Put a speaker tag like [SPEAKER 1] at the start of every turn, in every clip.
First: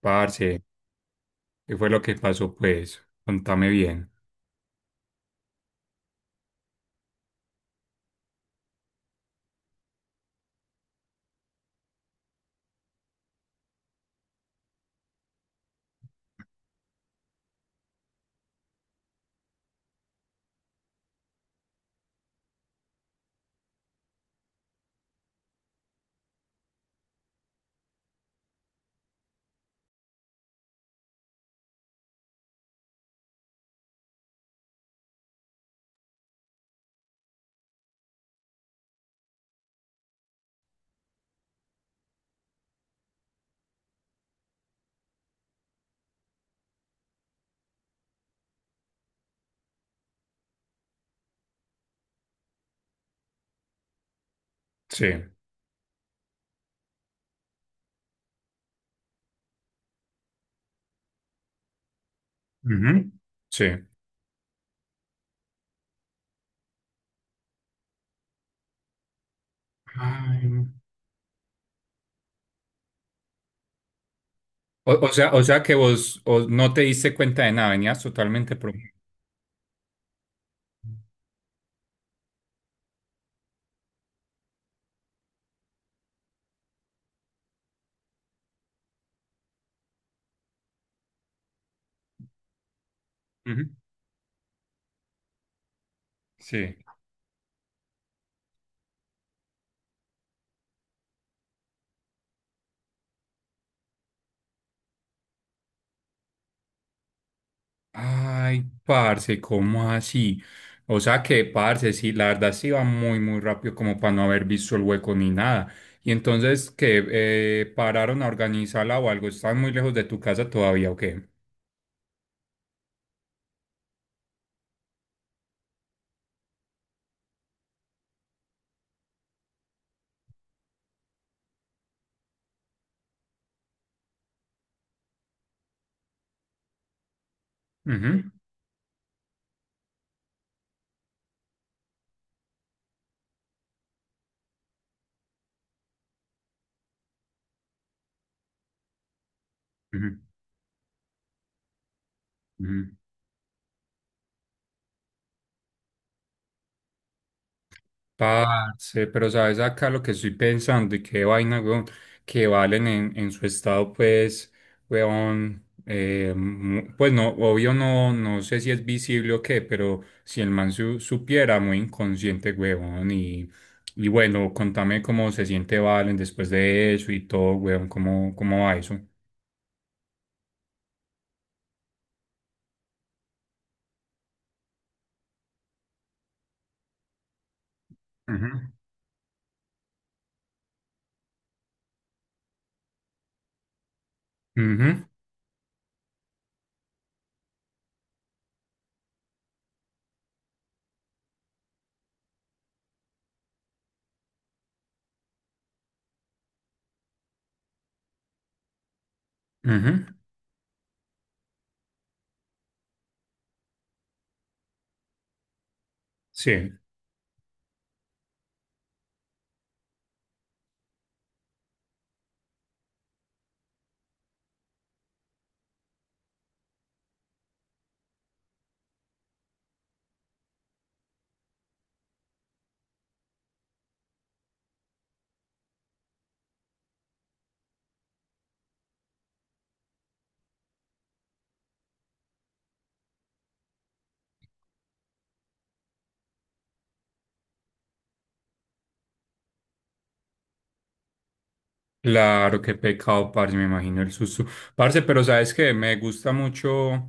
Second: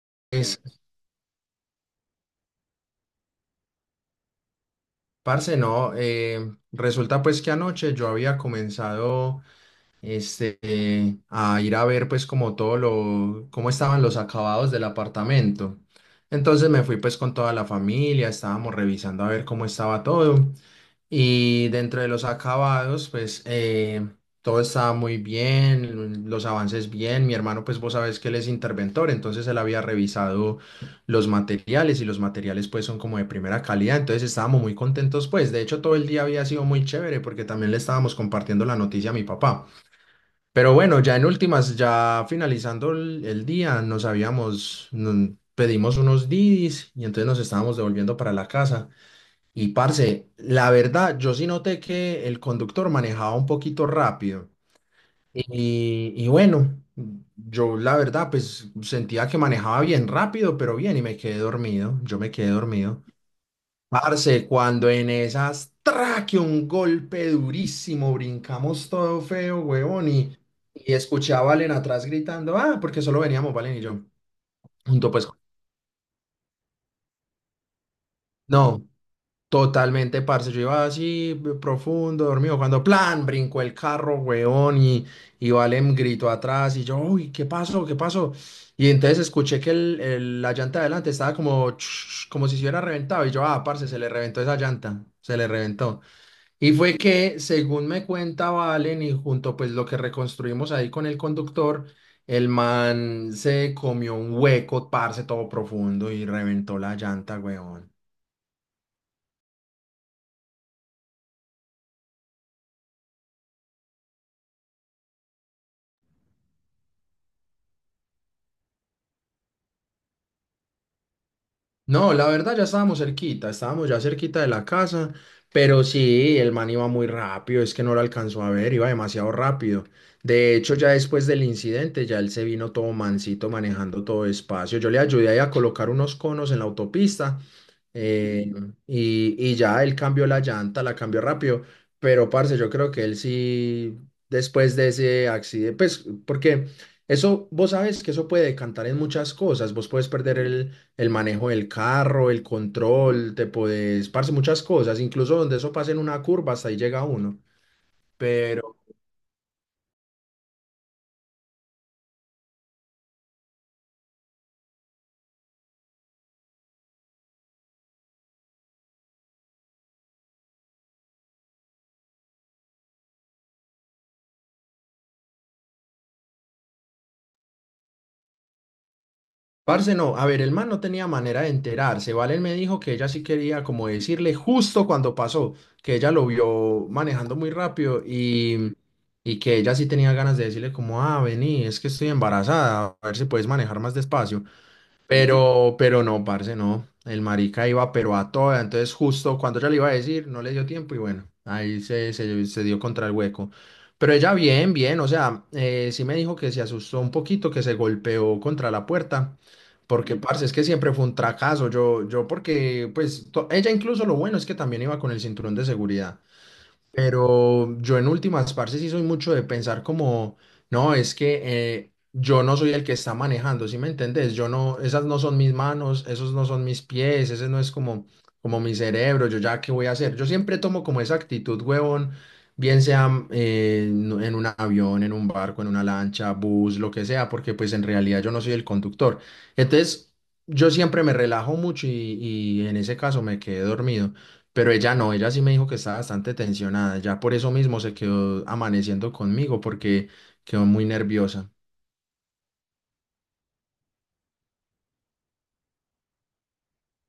[SPEAKER 1] Parce,
[SPEAKER 2] Es,
[SPEAKER 1] ¿qué fue lo que pasó, pues? Contame bien.
[SPEAKER 2] parce, no, resulta pues que anoche yo había comenzado este, a ir a ver pues como todo lo, cómo estaban los acabados del apartamento. Entonces me fui pues con toda la familia, estábamos revisando a ver cómo estaba todo y dentro de los acabados pues todo estaba muy bien, los avances bien, mi hermano pues vos sabés que él es interventor, entonces él había revisado los materiales y los materiales pues son como de primera calidad, entonces estábamos muy contentos pues, de hecho todo el día había sido muy chévere porque también le estábamos compartiendo la noticia a mi papá. Pero bueno, ya en últimas, ya finalizando el día, nos pedimos unos Didis y entonces nos estábamos devolviendo para la casa. Y parce, la verdad, yo sí noté que el conductor manejaba un poquito rápido.
[SPEAKER 1] Sí.
[SPEAKER 2] Y bueno, yo la verdad, pues sentía que manejaba bien rápido, pero bien, y me quedé dormido. Yo me quedé dormido.
[SPEAKER 1] Ujú. Sí.
[SPEAKER 2] Parce, cuando en esas, traque un golpe durísimo, brincamos todo feo, huevón,
[SPEAKER 1] Ay, no.
[SPEAKER 2] y escuché a Valen atrás gritando, ah, porque solo veníamos Valen y yo,
[SPEAKER 1] O, o
[SPEAKER 2] junto pues,
[SPEAKER 1] sea, o sea que no te diste cuenta de nada, venías totalmente pro.
[SPEAKER 2] no, totalmente, parce, yo iba así, profundo, dormido, cuando, plan, brincó el carro, huevón, y Valen gritó atrás, y yo, uy, ¿qué pasó? ¿Qué pasó? Y entonces escuché que la llanta de adelante estaba como, como si se hubiera reventado, y yo, ah,
[SPEAKER 1] Ujú.
[SPEAKER 2] parce, se le reventó esa llanta, se le reventó. Y
[SPEAKER 1] Sí.
[SPEAKER 2] fue que, según me cuenta Valen, y junto pues lo que reconstruimos ahí con el conductor, el man se comió un hueco, parce, todo profundo y reventó la llanta, weón.
[SPEAKER 1] Ay, parce, ¿cómo así? O sea que, parce, sí, la verdad sí iba muy, muy rápido como para no haber visto el hueco ni nada. Y entonces, que ¿pararon a organizarla o algo? ¿Están muy lejos de tu casa todavía o qué?
[SPEAKER 2] No, la verdad ya estábamos cerquita, estábamos ya cerquita de la casa, pero sí, el man iba muy rápido, es que no lo alcanzó a ver, iba demasiado rápido. De hecho, ya después del incidente, ya él se vino todo mansito manejando todo despacio. Yo le ayudé ahí a colocar unos conos en la autopista
[SPEAKER 1] Ujú.
[SPEAKER 2] eh, y ya él cambió la llanta, la cambió rápido, pero parce, yo creo que él sí, después de ese accidente, pues porque... Eso, vos sabes que eso puede decantar en muchas cosas. Vos puedes
[SPEAKER 1] Ujú.
[SPEAKER 2] perder el manejo del carro, el
[SPEAKER 1] Ujú.
[SPEAKER 2] control, te podés, parce, muchas cosas, incluso donde eso pasa en una curva, hasta ahí llega uno. Pero,
[SPEAKER 1] Parce, pero sabes acá lo que estoy pensando y qué vaina, weón, que valen en su estado, pues, weón, pues no, obvio no, no sé si es visible o qué, pero si supiera, muy inconsciente, weón, y bueno, contame cómo se siente Valen después de eso y todo, weón, cómo, cómo va eso.
[SPEAKER 2] parce, no, a ver, el man no tenía manera de enterarse. Valen me dijo que ella sí quería como decirle justo cuando pasó, que ella lo vio manejando muy rápido
[SPEAKER 1] Ujú,
[SPEAKER 2] y que ella sí tenía ganas de decirle como, ah, vení, es que estoy embarazada, a ver si puedes manejar más despacio.
[SPEAKER 1] ujú,
[SPEAKER 2] Pero no, parce, no. El marica iba, pero a toda. Entonces, justo cuando ella le iba a decir, no le dio tiempo y bueno, ahí se dio contra el hueco. Pero ella bien, bien, o sea, sí me dijo que se asustó un poquito, que se golpeó contra la puerta, porque,
[SPEAKER 1] ujú,
[SPEAKER 2] Ujú. Parce, es que siempre fue un fracaso. Yo porque, pues, ella incluso lo bueno es que también iba con el cinturón de seguridad.
[SPEAKER 1] sí.
[SPEAKER 2] Pero yo en últimas, parce, sí soy mucho de pensar como, no, es que yo no soy el que está manejando, ¿sí me entendés? Yo no, esas no son mis manos, esos no son mis pies, ese no es como, como mi cerebro, yo ya qué voy a hacer. Yo siempre tomo como esa actitud, huevón, bien sea en un avión, en un barco, en una lancha, bus, lo que sea, porque pues en realidad yo no soy el conductor. Entonces, yo siempre me relajo mucho y en ese caso me quedé dormido. Pero ella no, ella sí me dijo que estaba bastante tensionada. Ya por eso mismo se quedó amaneciendo conmigo porque quedó muy nerviosa.
[SPEAKER 1] Claro, qué pecado, parce, me imagino el susto. Parce, pero sabes que me gusta mucho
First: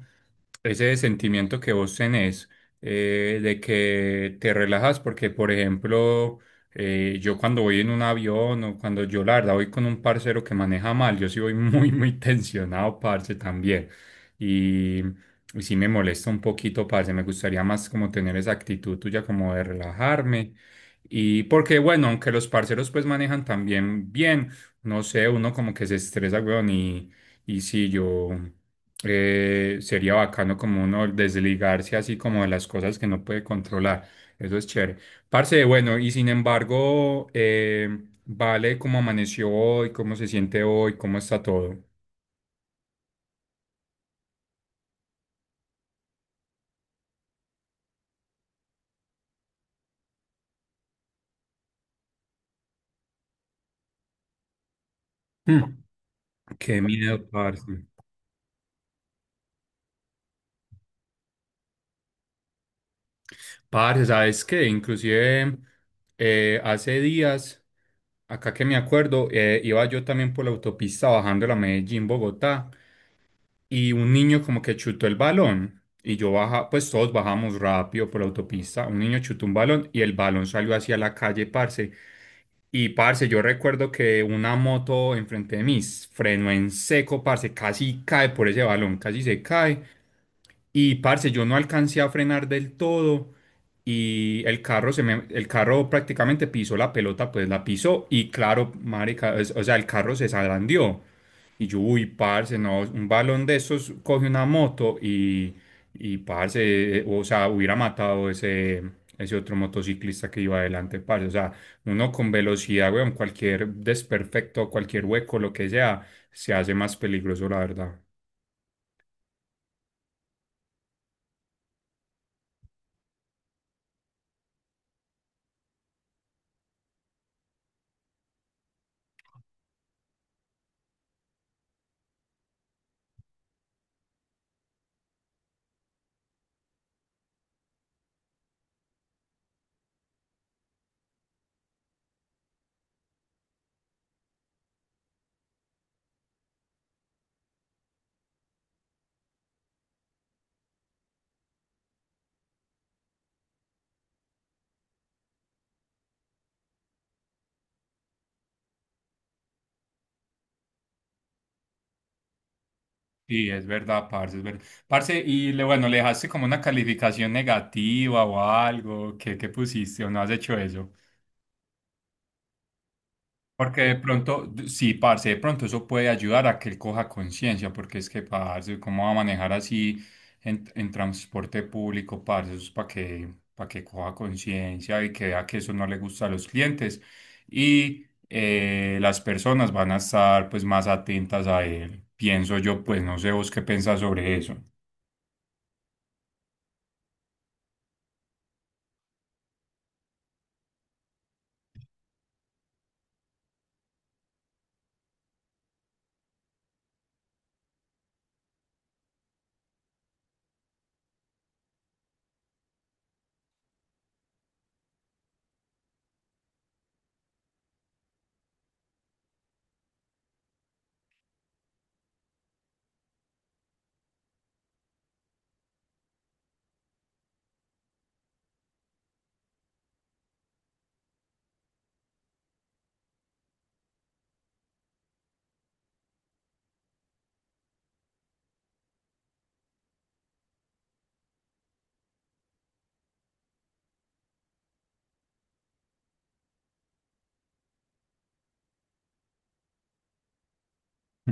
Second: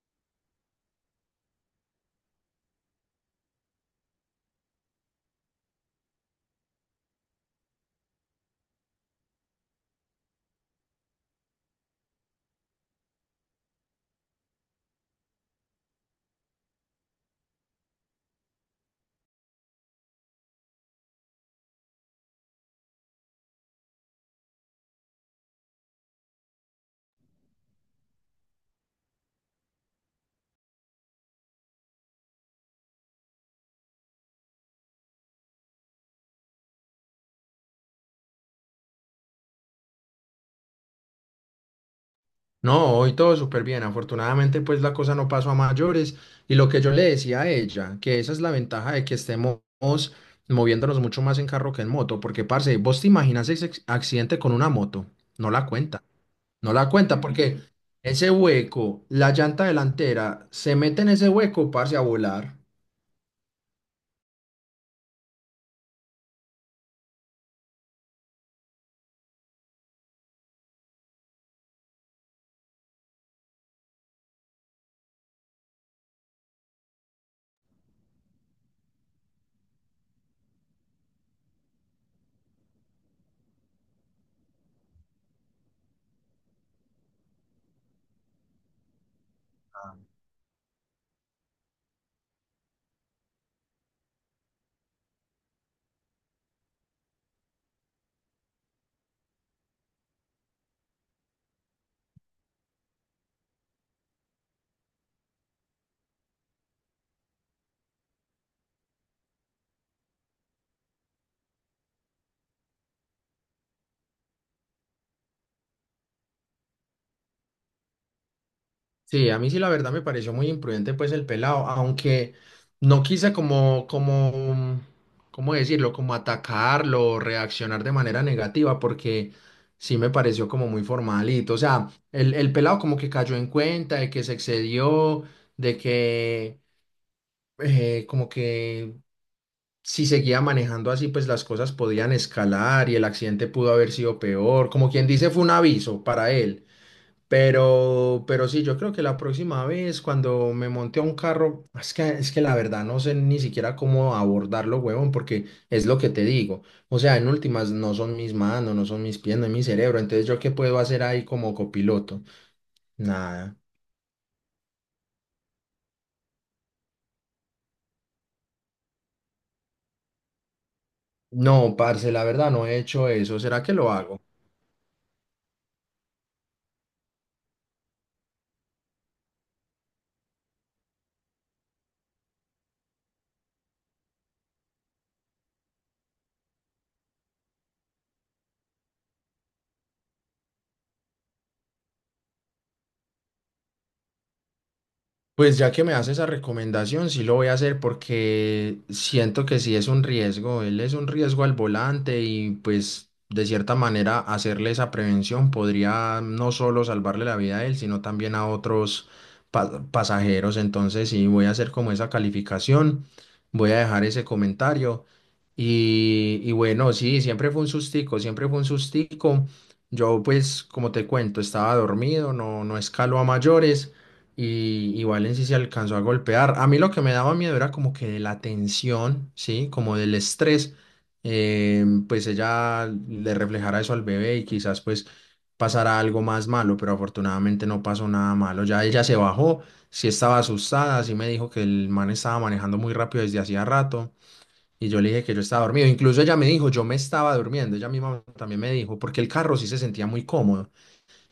[SPEAKER 1] ese sentimiento que vos tenés, de que te relajas, porque, por ejemplo, yo cuando voy en un avión o cuando yo, la verdad, voy con un parcero que maneja mal, yo sí voy muy, muy tensionado, parce, también. Y, y sí me molesta un poquito, parce, me gustaría más como tener esa actitud tuya como de relajarme. Y porque, bueno, aunque los parceros pues manejan también bien. No sé, uno como que se estresa, weón, y sí, yo, sería bacano como uno desligarse así como de las cosas que no puede controlar. Eso es chévere. Parce, bueno, y sin embargo, vale cómo amaneció hoy, cómo se siente hoy, cómo está todo.
[SPEAKER 2] No, hoy todo súper bien. Afortunadamente, pues la cosa no pasó a mayores. Y lo que yo le decía a ella, que esa es la ventaja de que estemos moviéndonos mucho más en carro que en moto. Porque, parce, vos te imaginas ese accidente con una moto. No la
[SPEAKER 1] Mm,
[SPEAKER 2] cuenta. No
[SPEAKER 1] qué
[SPEAKER 2] la cuenta
[SPEAKER 1] miedo,
[SPEAKER 2] porque
[SPEAKER 1] parce.
[SPEAKER 2] ese hueco, la llanta delantera, se mete en ese hueco, parce, a volar.
[SPEAKER 1] Parce, ¿sabes qué? Inclusive, hace días, acá que me acuerdo, iba yo también por la autopista bajando la Medellín-Bogotá. Y un niño como que chutó el balón y yo baja, pues todos bajamos rápido por la autopista, un niño chutó un balón y el balón salió hacia la calle, parce. Y parce, yo recuerdo que una moto enfrente de mí frenó en seco, parce, casi cae por ese balón, casi se cae. Y parce, yo no alcancé a frenar del todo y el carro se me, el carro prácticamente pisó la pelota, pues la pisó y claro, marica, o sea, el carro se zarandeó. Y yo, uy, parce, no, un balón de esos coge una moto y parce, o sea, hubiera matado ese, ese otro motociclista que iba adelante, parce. O sea, uno con velocidad, weón, cualquier desperfecto, cualquier hueco, lo que sea, se hace más peligroso, la verdad.
[SPEAKER 2] Sí, a mí sí la verdad me pareció muy imprudente pues el pelado, aunque no quise ¿cómo decirlo? Como atacarlo, o reaccionar de manera negativa, porque sí me pareció como muy formalito. O sea, el pelado como que cayó en cuenta de que se excedió, de que como que si seguía manejando así, pues las cosas podían escalar y el accidente pudo haber sido peor. Como quien dice, fue un aviso para él. Pero sí, yo creo que la próxima vez cuando me monte a un carro, es que la verdad no sé ni siquiera cómo abordarlo, huevón, porque es lo que te digo. O sea, en últimas no son mis manos, no son mis pies, no es mi cerebro. Entonces, ¿yo qué puedo hacer ahí como copiloto?
[SPEAKER 1] Sí,
[SPEAKER 2] Nada.
[SPEAKER 1] es verdad. Parce, y le, bueno, ¿le dejaste como una calificación negativa o algo? ¿Qué, qué pusiste o no has hecho eso?
[SPEAKER 2] No, parce, la verdad no he hecho eso. ¿Será que
[SPEAKER 1] Porque
[SPEAKER 2] lo
[SPEAKER 1] de
[SPEAKER 2] hago?
[SPEAKER 1] pronto, sí, parce, de pronto eso puede ayudar a que él coja conciencia, porque es que, parce, ¿cómo va a manejar así en transporte público, parce? Eso es para que coja conciencia y que vea que eso no le gusta a los clientes. Y las personas van a estar, pues, más atentas a él. Pienso yo, pues, no sé vos qué pensás sobre eso.
[SPEAKER 2] Pues ya que me hace esa recomendación, sí lo voy a hacer porque siento que sí es un riesgo. Él es un riesgo al volante y pues de cierta manera hacerle esa prevención podría no solo salvarle la vida a él, sino también a otros pasajeros. Entonces sí voy a hacer como esa calificación, voy a dejar ese comentario y bueno, sí, siempre fue un sustico, siempre fue un sustico. Yo pues como te cuento, estaba dormido, no, no escaló a mayores. Y Valencia se alcanzó a golpear. A mí lo que me daba miedo era como que de la tensión, ¿sí? Como del estrés, pues ella le reflejara eso al bebé y quizás pues pasara algo más malo, pero afortunadamente no pasó nada malo. Ya ella se bajó, sí estaba asustada, sí me dijo que el man estaba manejando muy rápido desde hacía rato y yo le dije que yo estaba dormido. Incluso ella me dijo, yo me estaba durmiendo, ella misma también me dijo, porque el carro sí se sentía muy cómodo.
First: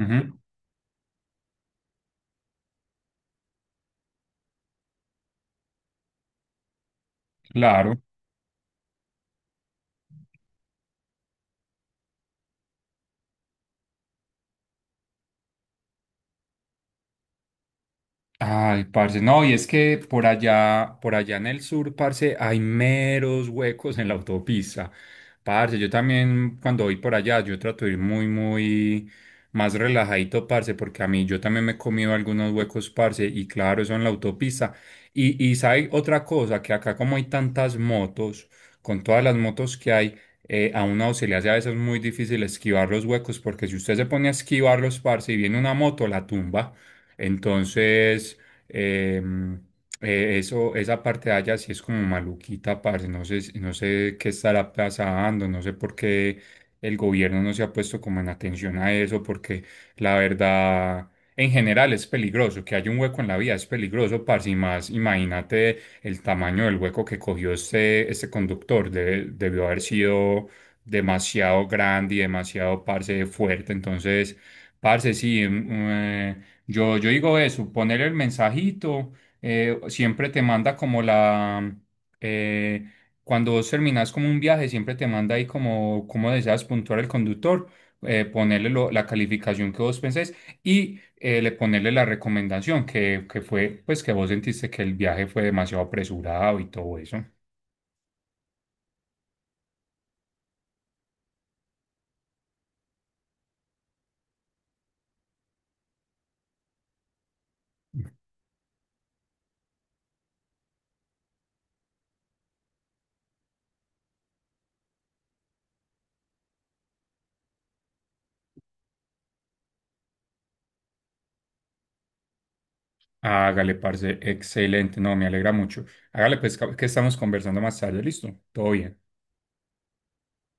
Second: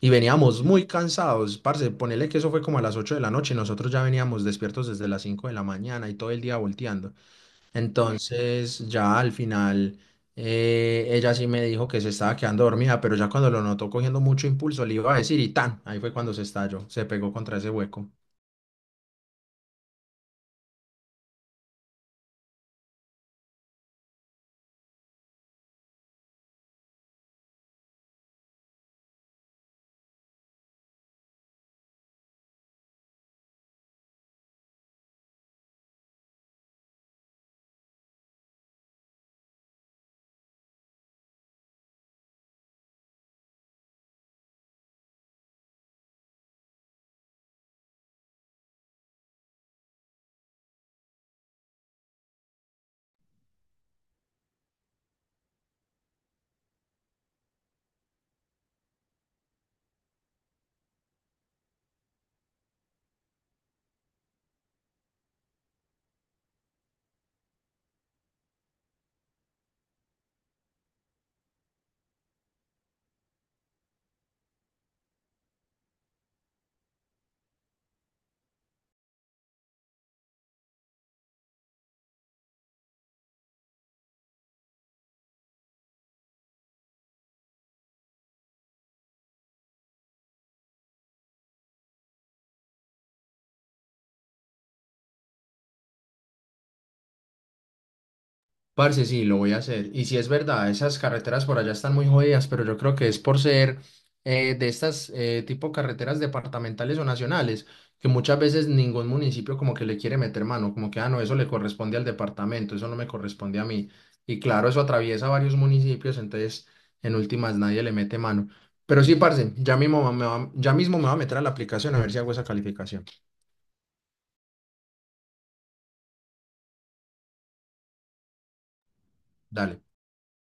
[SPEAKER 2] Y veníamos muy cansados, parce, ponele que eso fue como a las 8 de la noche y nosotros ya veníamos despiertos desde las 5 de la mañana y todo el día volteando.
[SPEAKER 1] claro.
[SPEAKER 2] Entonces, ya al final, ella sí me dijo que se estaba quedando dormida, pero ya cuando lo notó cogiendo mucho impulso, le iba a decir y tan, ahí fue cuando se estalló, se pegó contra ese hueco.
[SPEAKER 1] Ay, parce, no, y es que por allá en el sur, parce, hay meros huecos en la autopista. Parce, yo también cuando voy por allá, yo trato de ir muy, muy más relajadito, parce, porque a mí yo también me he comido algunos huecos, parce, y claro, eso en la autopista. Y sabe otra cosa, que acá como hay tantas motos, con todas las motos que hay, a uno se le hace a veces muy difícil esquivar los huecos, porque si usted se pone a esquivarlos, parce, y viene una moto, la tumba. Entonces, em, eso, esa parte de allá sí es como maluquita, parce. No sé, no sé qué estará pasando, no sé por qué el gobierno no se ha puesto como en atención a eso, porque la verdad, en general es peligroso, que haya un hueco en la vía es peligroso, parce, y más, imagínate el tamaño del hueco que cogió este, este conductor, debió haber sido demasiado grande y demasiado, parce, fuerte, entonces... Parce, sí, mm, yo, yo digo eso, poner el mensajito, siempre te manda como la, eh, cuando vos terminás como un viaje, siempre te manda ahí como, como deseas puntuar el conductor, ponerle la calificación que vos pensés y le ponerle la recomendación que fue, pues que vos sentiste que el viaje fue demasiado apresurado y todo eso.
[SPEAKER 2] Parce, sí, lo voy a hacer. Y sí es verdad, esas carreteras por allá están muy jodidas, pero yo creo que es por ser de estas tipo carreteras departamentales o nacionales, que muchas veces ningún municipio como que le quiere meter mano, como que, ah, no, eso le corresponde al departamento, eso no me corresponde a mí. Y claro, eso atraviesa varios municipios, entonces en últimas nadie le mete mano. Pero sí, parce, ya mismo me va a meter a la aplicación a ver si hago esa calificación.
[SPEAKER 1] Hágale, parce, excelente, no, me alegra mucho. Hágale, pues que estamos conversando más tarde, listo, todo bien.
[SPEAKER 2] Dale.